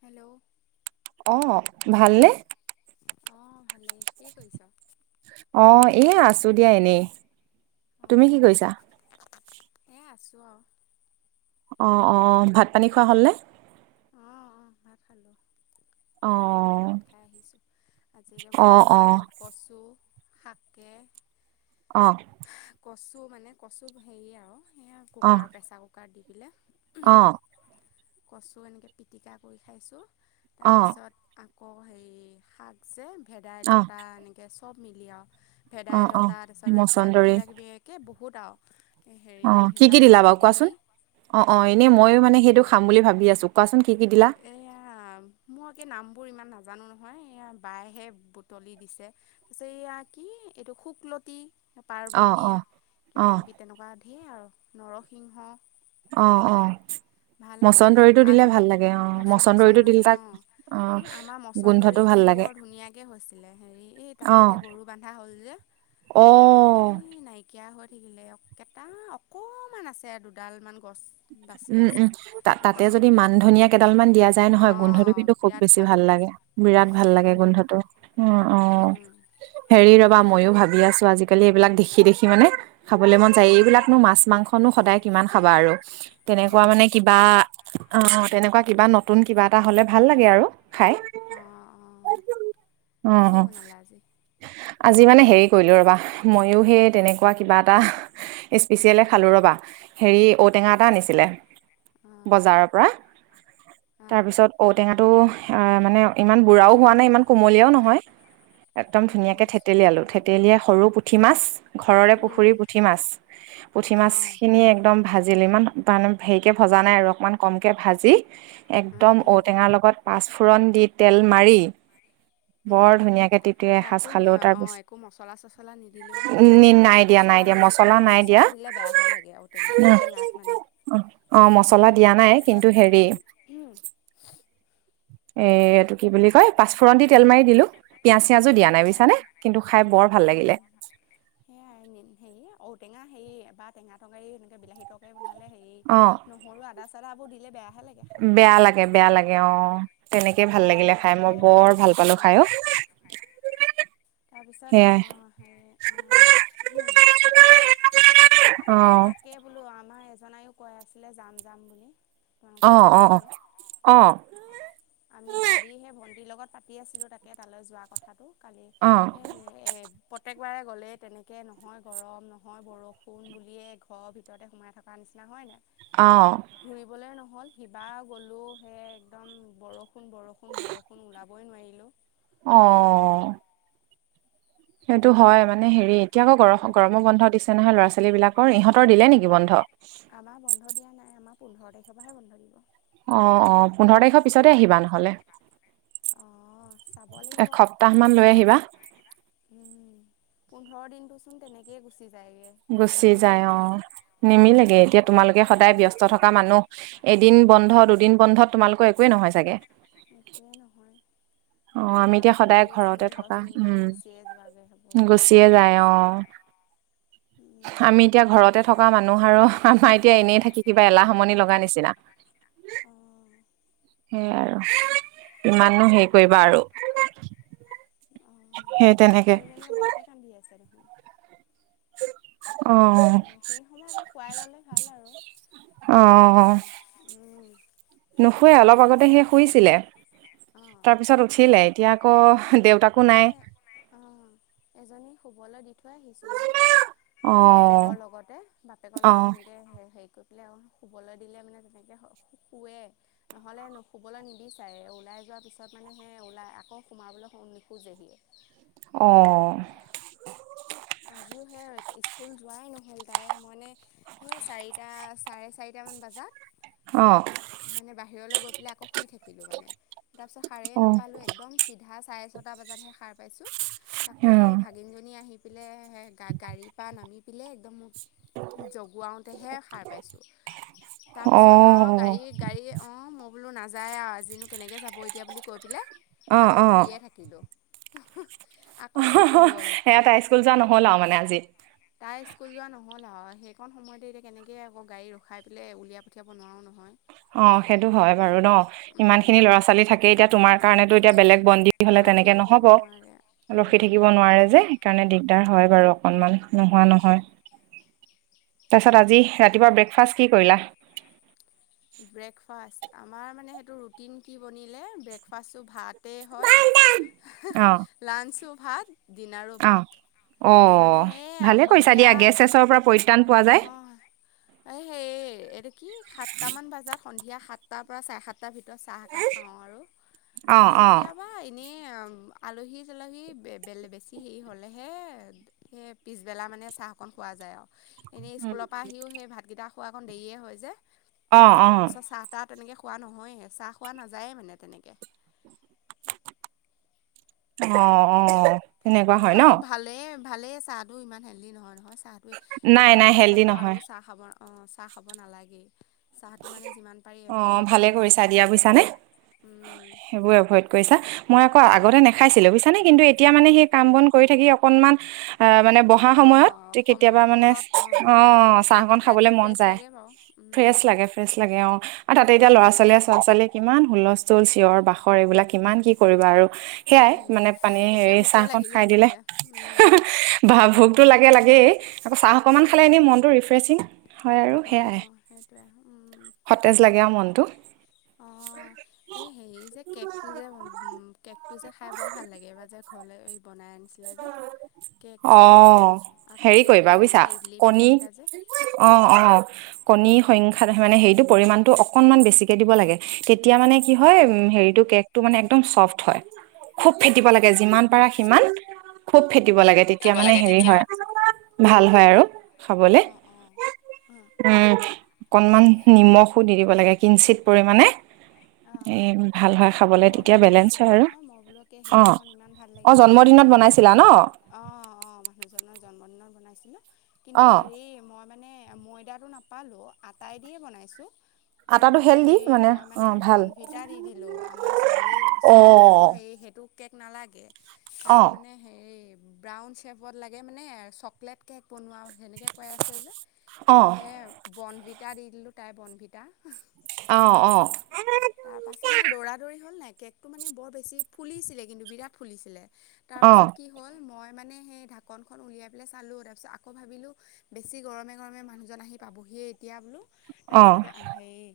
Hello অ ভালনে অ ভালেই কি কৰিছ? অ এ আছো দিয়া এনেই তুমি কি কৰিছা? আছো আও অ অ ভাত পানী খোৱা হ'লনে। অঁ অঁ ভাত খালো অ', ভাত খাই আহিছো আজি একে বহুত অ', দিনৰ অ', মূৰত কচু থাকে অ কচু মানে কচু হেৰি আৰু সেয়া অ', কুকাৰ প্ৰেছাৰ কুকাৰত দি পেলাই অ', কচু এনেকৈ পিটিকা কৰি খাইছোঁ অ', তাৰপিছত আকৌ হেৰি শাক যে অ', ভেদাইলতা এনেকৈ চব মিলি আৰু অ', ভেদাইলতা অ', তাৰপিছত এইবিলাক মচন্দৰী কিবা কিবি একে বহুত আও অ কি কি দিলা বাৰু কোৱাচোন অ অ এনেই এয়া ময়ো মানে সেইটো খাম বুলি ভাবি আছো কোৱাচোন কি কি দিলা? এয়া মই এই নাম বোৰ ইমান নাজা নো নহয় এইয়া বাইহে বুটলি দিছে তাৰপিছত এয়া কি এইটো শুকলতি অ', পাৰ্বতী অ', কিবা অ', কিবি তেনেকোৱা ঢেৰ আও নৰসিংহ অ অ ভাল লাগিলে মচন্দৰিটো দিলে আলু ভাল লাগে অ', মচ মচন্দৰীটো মছন্দৰি দিলে অ তাক অ', ই আমাৰ মছন্দৰি গোন্ধটো ভাল খিনি লাগে বৰ ধুনীয়াকে হৈছিলে হেৰি এ তাতে এতিয়া গৰু বন্ধা হ'ল যে অহ এই নাইকিয়া হৈ থাকিলে কেইটা অকমান আছে দুডাল মান উম উম ত তাতে গোট যদি মান ধনিয়া কেইডাল মান দিয়া যাই নহয় গোন্ধটো অঁ কিন্তু খুব বিৰাট বেছি ভাল লাগে বিৰাট ভাল লাগে গোন্ধটো অ সেই হেৰি ৰবা মইও ভাবি আছো আজিকালি এইবিলাক দেখি দেখি মানে খাবলৈ মন যায় অঁ এইবিলাকনো মাছ মাংসনো সদায় কিমান খাবা আৰু তেনেকোৱা অঁ মানে কিবা সেইটোৱে অ তেনেকোৱা কিবা নতুন কিবা এটা হলে ভাল লাগে আৰু খাই অঁ অঁ উম কি বনালা আজি আজি মানে হেৰি কৰিলো ৰ'বা ময়ো সেই তেনেকোৱা কিবা এটা স্পেচিয়েলে খালো ৰবা হেৰি ঔটেঙা এটা আনিছিলে অঁ বজাৰৰ পৰা অঁ তাৰপিছত ঔটেঙা টো অ মানে ইমান বুঢ়াও হোৱা নাই ইমান কুমলীয়াও নহয় একদম অঁ ধুনীয়াকে বেছি থেতেলীৱালো অঁ থেতেলীয়া সৰু পুঠি মাছ ঘৰৰে পুখুৰী পুঠি মাছ পুঠি অঁ মাছখিনি একদম জেলিমান মানে হেৰিকৈ ভজা নাই আৰু অকণমান কমকৈ ভাজি- অঁ একদম ঔটেঙাৰ, লগত পাঁচফোৰণ দি তেল মাৰি বৰ অঁ ধুনীয়াকে তিপ এসাজ তাতো খালো অঁ তাৰপিছত একো মছলা উ নাই দিয়া নাই দিয়া অ মছলা নাই দিয়া মছলা দিলে বেয়াহে লাগে ঔ, টেঙা টেঙাত মানে অ মছলা দিয়া তাৰ নাই পাছত কিন্তু হেৰি উম উ- এ এইটো কি বুলি কয় পাঁচফোৰণ দি তেল মাৰি দিলো পিয়াঁজ চিয়াজো দিয়া নাই বুজিছানে কিন্তু খাই বৰ ভাল উম লাগিলে সেয়াই সে ঔ, টেঙা হেৰি বা টেঙা তৰকাৰী এনেকে বিলাহী তৰকাৰী বনালে হেৰি অ নহৰু আদা। ত আকৌ দিলে বেয়া বেয়া লাগে বেয়া লাগে অ তেনেকে ভাল লাগিলে নৰ্মেলকে খাই মই খায়ে বৰ লাগে ভাল পালো খাই উম ও- উ তাৰপিছত এ অঁ হেৰি অঁ তাকে বোলো আমাৰ এজনায়ও কৈ আছিলে যাম যাম। বুলি অ অ চাই অ আমিও কালি সেই ভন্টিৰ লগত পাতি আছিলো তাকে তালৈ যোৱা কথাটো কালি অ এ স এ পতেকবাৰে গ'লেই তেনেকৈ নহয় গৰম নহয় বৰষুণ, ফোন বুলিয়ে ঘৰৰ ভিতৰতে সোমাই থকা নিচিনা হয় ন অ ঘুৰিবলে নহয়। হ'ল সিবা গ'লো হে একদম বৰষুণ, বৰষুণ বৰষুণ ওলাবই নোৱাৰিলো। অ সেইটো হয় মানে হেৰি এতিয়া আকৌ গৰ গৰমো বন্ধ দিছে নহয় ল'ৰা ছোৱালী বিলাকৰ। ইহঁতৰ দিলে নেকি বন্ধ? আমাৰ বন্ধ দিয়া নাই আমাৰ পোন্ধৰ তাৰিখৰ পৰাহে বন্ধ দিব। আহ অ পোন্ধৰ তাৰিখৰ পিছতে আহিবা নহলে। অঁ চাব লাগিব। এসপ্তাহ মান লৈ আহিবা। উম পোন্ধৰ দিনতোচোন তেনেকেই গুচি যায়গে গুচি যায় অ নিমিলেগে নিমিলেগে এতিয়া তোমালোকে সদায় ব্যস্ত থকা মানুহ এদিন বন্ধ দুদিন বন্ধত তোমালোকৰ একোৱেই নহয় চাগে। একোৱেই নহয়। অ ঘৰৰ আমি কাম এতিয়া সদায় কৰোঁতেইচোন ঘৰতে থকা দহদিনমান উম গুচিয়ে যোৱাগৈ হ'ব। গুচিয়ে যায়। অ উম আমি এতিয়া ঘৰতে থকা মানুহ আৰু আমাৰ এতিয়া এনেই থাকি কিবা এলাহ আমনি লগা নিচিনা। [inaudible] অঁ সেইয়াই আৰু কিমাননো হেৰি কৰিবা আৰু অ সেই তেনেকে ছোৱালীজনীয়ে বৰকে কান্দি আছে দেখোন। অ সেই সময় অকণ খোৱাই ল'লে ভাল। আৰু অ তাই হেৰি উম নুশুোৱে অলপ অকণ আগতে খুৱাই সি শুইছিলে। অঁ তাৰপিছত উঠিলে এতিয়া আকৌ দেউতাকো নাই আমাৰ অঁ এজনী শুবলৈ দি থৈ আহিছোঁ। বাৰু অ বাপেকৰ লগতে বাপেকৰ অ লগত সেনেকৈ হেৰি কৰি শুবলৈ দিলে মানে তেনেকে শুৱে, নহ'লে নু শুবলৈ নিবিচাৰে ওলাই য যোৱাৰ পিছত মানে সেই ওলাই আকৌ সোমাবলৈ নোখোজেই। অ আজিও সেই আৰু স্কুল যোৱাই নহ'ল তাই মানে সেই চাৰিটা চাৰে চাৰিটামান অ বজাত। মানে বাহিৰলৈ গৈ পেলাই আকৌ শুই থাকিলো মানে। তাৰ পিছত সাৰেই অ নাপালো একদম চিধা চাৰে ছটা বজাতহে সাৰ পাইছো। তাকো অ সেই ভাগিনজনী আহি পেলাই গাড়ীৰ পৰা নামি পেলাই একদম জগোৱাওঁতেহে সাৰ পাইছোঁ। অ তাৰপিছত আৰু গাড়ী গাড়ী অ মোক- বোলো নাযায় আৰু আজিনো কেনেকৈ যাব এতিয়া বুলি কৈ পেলাই অ আকৌ অ শুইয়ে থাকিলোঁ। হ সেয়া ত হাই স্কুল যোৱা নহ'ল আৰু মানে আজি [unintelligible] তাই স্কুল যোৱা নহ'ল আৰু সেইকণ সময়তে এতিয়া কেনেকৈ আকৌ গাড়ী ৰখাই পেলাই উলিয়াই পঠিয়াব নোৱাৰোঁ নহয়। [unintelligible] অ সেইটো হয় বাৰু ন ইমান খিনি নহয় ল'ৰা ছোৱালী থাকে এতিয়া তোমাৰ কাৰণেতো এতিয়া বেলেগ বন্দী হলে [unintelligible] ৰখি থাকিব নোৱাৰে। ৰখি থাকিব নোৱাৰে যে সেইকাৰণে দিগদাৰ হয় বাৰু অকনমান নোহোৱা নহয়। [unintelligible] তাৰপিছত আজি ৰাতিপুৱা ব্ৰেকফাষ্ট কি কৰিলা? ব্ৰেকফাষ্ট আমাৰ মানে সেইটো ৰুটিন কি বনিলে ব্ৰেকফাষ্টটো ভাত গোটেই অ হয় লাঞ্চো ভাত, ডিনাৰো অ ভাত অ মানে সেয়া ভালে কৰিছা সন্ধিয়া দিয়া গেছ চেছৰ পৰা পৰিত্ৰাণ পোৱা যায়। এ সেই এইটো কি সাতটামান বজাত সন্ধিয়া সাতটাৰ পৰা চাৰে সাতটাৰ ভিতৰত চাহ একাপ খাওঁ আৰু অ অ কেতিয়াবা এনেই [unintelligible] আলহী চালহী বেছি হেৰি হ'লেহে [unintelligible] সেই পিছবেলা মানে চাহকণ খোৱা যায় আৰু এনেই স্কুলৰ পৰা আহিও সেই ভাতকেইটা [unintelligible] খোৱা অকণ দেৰিয়ে হয় যায় অ অ তাৰপিছত চাহ তাহ [unintelligible] তেনেকে খোৱা নহয়ে চাহ খোৱা নাযায়ে মানে তেনেকে অ অ তেনেকুৱা এই হয় ন। আৰু ভালেই ভালেই চাহটো ইমান হেল্ডি নহয় নহয় চাহটোৱে নাই এতিয়া নাই হেল্ডি অৱস্থাততো আৰু নহয় চাহ খাব ন। [unintelligible] অঁ চাহ খাব নালাগেই চাহটো মানে যিমান পাৰি অঁ এভইডেই ভালে কৰিব কৰিছা লাগে দিয়া বুজিছানে [unintelligible] সেইবোৰ এভইড কৰিছা মই আকৌ ক আগতে নেখাইছিলো বুছানে কিন্তু এতিয়া মানে সেই কাম বন কৰি থাকি অকনমান [unintelligible] আহ মানে বহা সময়ত অঁ কেতিয়াবা সময় মানে মূৰত অঁ অ চাহকণ চাহকন খাই খাবলে দিলে মন ফ্ৰেছ যায়। লাগে বাৰু ফ্ৰেছ লাগে ফ্ৰেছ লাগে অ, আৰু তাতে এতিয়া ল'ৰা- ছোৱালীয়ে চ'ৰা ছোৱালীয়ে কিমান হুলস্থুল চিঞৰ বাখৰ এইবিলাক কিমান কি কৰিবা আৰু। [unintelligible] সেয়াই মানে পানী পিটিককৈ হেৰি ভোকে চাহ কন লাগি খাই যায় দিলে চাগে বাহ ভোকতো লাগে লাগে [unintelligible] গেই আকৌ চাহ অকণমান খালে এনে মনটো ৰিফ্ৰেছিং হয় আৰু সেয়াই অঁ সেইটোৱে সতেজ লাগে আৰু মনটো অ এই হেৰি যে কেকটো যে কেক টো যে খাই বৰ ভাল লাগে বা যে কলে এই বনাই আনিছিলা যে অ কেকটো আকৌ হেৰি সেই কৰিবা বুজিছা পিঠাকেইটা ইডলি কণী পিঠাকেইটা যে অ অ কণী সংখ্যাত হেৰিটো পৰিমানটো অকনমান বেছিকে দিব লাগে তেতিয়া মানে কি হয় হেৰিটো কেকটো [unintelligible] মানে একদম চফ্ট হয় খুব ফেটিব অ', লাগে যিমান পাৰা সিমান খুব ফেটিব উম, লাগে উম, তেতিয়া মানে হেৰি হয় [unintelligible] ভাল হয় আৰু খাবলে অ', অ', অ', উম অকনমান নিমখো দি দিব লাগে কিঞ্চিত পৰিমাণে এ অ', ভাল হয় খাবলে মই তেতিয়া বেলেঞ্চ হয় বনাইছিলোঁ আৰু, নহয় মই বোলো কি অ সেইদিনাখন ইমান ভাল অ লাগিলে খাই জন্মদিনত বন নাছিলা ন বনত বনাইছিলো কিন্তু অ', হেৰি মই মানে ময়দাটো নাপালোঁ আটাই দিয়ে বনাইছোঁ [unintelligible] আটাটো কিন্তু হেল দি হেৰি মানে মই অ ভাল বনভিটা দি দিলোঁ আমাৰ ছোৱালী ছোৱালীক আকৌ অ', সেই সেইটো কেক নালাগে [unintelligible] তাইক অ', মানে হেৰি ব্ৰাউন চেফত লাগে মানে চকলেট কেক বনোৱা সেনেকৈ কৈ আছে যে অ', সে বনভিত। [unintelligible] তাইক দি দিলো তাই বনভিটা [unintelligible] আহ অ তাৰপাছত মানে দৌৰা দৌৰি হ'ল নাই কেকটো মানে বৰ বেছি ফুলিছিলে, কিন্তু বিৰাট ফুলিছিলে [unintelligible] তাৰ পাছত অ', কি হ'ল মই [unintelligible] মানে সেই ঢাকনখন উলিয়াইলাই চালোঁ তাৰ পিছত আকৌ ভাবিলো বেছি গৰমে গৰমে মানুহজন আহি পাবহি [unintelligible] সেই এতিয়া বোলো তাৰপিছত অ হেৰি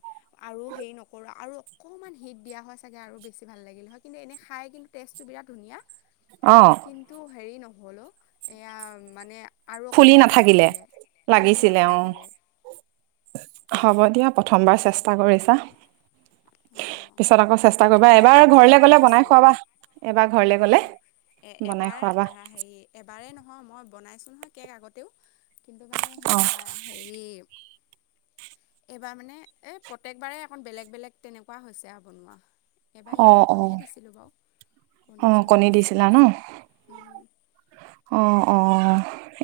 আৰু হেৰি নকৰোঁ আৰু অকণমান হিট দিয়া হয় চাগে আৰু বেছি ভাল লাগিল হয় কিন্তু এনেই খাই কিন্তু টেষ্টটো বিৰাট ধুনীয়া। অ [unintelligible] কিন্তু হেৰি নহল অ এয়া মানে আৰু অকণ ফুলি টাইম নাথাকিলে লাগিছিলে ফুলি লাগিছিলে অ', নাথাকিলে। হ'ব দিয়া প্ৰথমবাৰ চেষ্টা কৰিছা অঁ পিছত আকৌ চেষ্টা নহয় কৰিবা এনেই এবাৰ আগতে ঘৰলে গ'লে বনাই বনাইছোঁ খোৱাবা, এইবাৰ ঘৰলে গলে। অ', এ বনাই এবাৰ খুৱাবা হেৰি এবাৰেই নহয় মই বনাইছোঁ নহয় কেক আগতেও, কিন্তু মানে সেই অ', হেৰি। এইবাৰ মানে এই প্ৰত্যেকবাৰেই অকন বেলেগ বেলেগ তেনেকুৱা হৈছে আৰু বনোৱা এবাৰ ইয়াতো অ', অ', কণীয়ে দিছিলোঁ বাৰু অ চণী কণী দিছিলা দিছিলোঁ। ন অ অঁ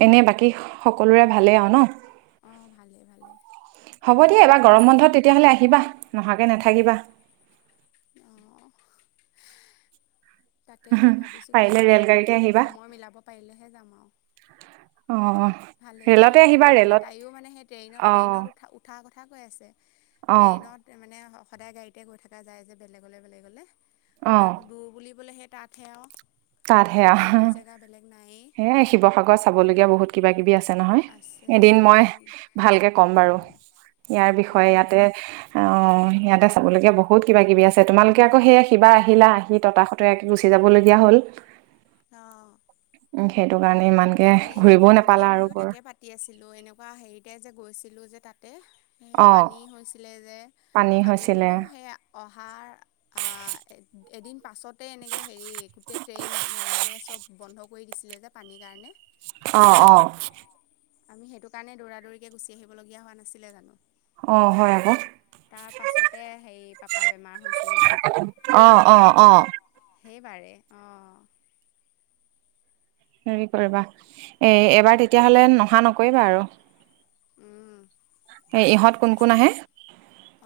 এনেই বাকী সকলোৰে ভালেই আৰু ন। অঁ ভালেই ভালেই হব দিয়া এইবাৰ গৰম বন্ধত তেতিয়াহলে আহিবা। নহাকে নাথাকিবা। অঁ তাকে এতিয়া ভাবিছোঁ কি পাৰিলে হয় ৰেল আৰু গাড়ীতে আহিবা সময় মিলাব পাৰিলেহে যাম আও অ', ভালেই লাগে ৰে'লতে অকণ আহিবা দূৰলৈ ৰে'লত তাইও মানে সেই ট্ৰেইনত অ', ট্ৰেইনত উ উঠাৰ কথা কৈ আছে অ', ট্ৰেইনত মানে সদায় গাড়ীতে গৈ থকা যায় যে বেলেগলে বেলেগলে অ আৰুতো দূৰ বুলিবলে সেই তাতহে আৰু বেলেগতো দূৰ জেগা বেলেগ নায়েই এ শিৱসাগৰত চাবলগীয়া বহুত কিবা কিবি আছে আছে নহয় এদিন মই ভালকে কম বাৰু ইয়াৰ বিষয়ে উম ইয়াতে অ অ সিয়াঁতে চাবলগে বহুত কিবা কিবি আছে তোমালোকে আকৌ সেইয়া কিবা আহিলা আহি তাসতিযাকে গুচি যাব যাব লগিয়া হল অহ উম সেইটো কাৰণে ইমানকে কালি আমি ঘূৰিবও ভন্টি নাপালা আৰু ময়ো বৰ তাকে পাতি আছিলো এনেকুৱা হেৰিতে যে গৈছিলো যে তাত [inaudible] পানী হৈছিলে যে পানী আমি হৈছিলে বোলো সেই অহাৰ এদিন পাছতে এনেকে হেৰি গোটেই ট্ৰেইন মানে চব বন্ধ কৰি দিছিলে যে পানীৰ কাৰণে অ অ আমি সেইটো কাৰণে দৌৰা দৌৰিকে গুচি আহিবলগীয়া হোৱা নাছিলে জানো অ হয় আকৌ তাৰ পাছতে সেই পাপাৰ বেমাৰ হৈছে অহ অ অহ সেইবাৰেই অহ হেৰি কৰিবা এই এবাৰ তেতিয়াহ'লে নহা নকৰিবা আৰু উম এ ইহঁত কোন কোন আহে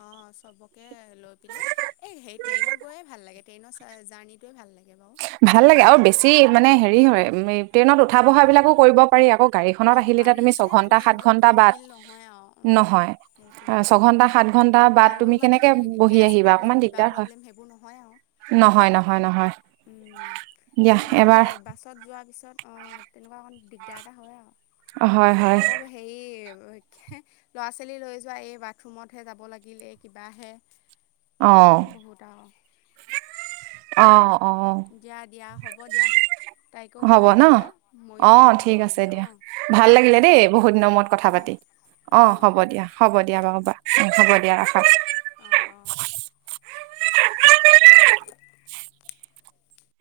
অ চবকে লৈ পেলাই এই হে ট্ৰেইনত গৈয়ে ভাল লাগে ট্ৰেইনৰ চ জাৰ্নিটোৱে ভাল লাগে বাৰু ভাল লাগে আৰু বেছি মানে হেৰি হয় উ ট্ৰেইনত উঠা বহা বিলাকো কৰিব পাৰি আকৌ গাড়ীখনত অঁ আহিলে পাৰি তুমি যে ছঘন্টা মানে সাত ইমান ঘন্টা ব'ৰ বাদ ফিল নহয় আৰু উম নহয় সেইটোৱে ছঘন্টা সাত ঘন্টা বাট আৰু তুমি মানে কেনেকে সেই বহি গেছ আহিবা প্ৰব্লেম অকমান কিবা দিগদাৰ হয় প্ৰব্লেম সেইবোৰ নহয় আৰু নহয় নহয় নহয় উম দিয়া মানে সেয়া এবাৰ বাছত যোৱাৰ পিছত অ তেনেকুৱা অকণ দিগদাৰ এটা হয় আৰু হয় হয় আকৌ বাও হে ল'ৰা ছোৱালী লৈ যোৱা এই বাথৰুমতহে যাব লাগিলে কিবাহে অ এ বহুত আও অহ দিয়া দিয়া হ'ব দিয়া তাইকো অকন হ'ব ন খোৱাই লোৱা ময়ো অ অকণ ঠিক আছে বাগৰুগে দিয়া অহ ভাল লাগিলে দেই বহুত দিনৰ মূৰত কথা পাতি অ অঁ হ'ব অঁ দিয়া হ'ব দিয়া বাৰু অঁ হ'ব দিয়া ৰাখ। অঁ অঁ [inaudible]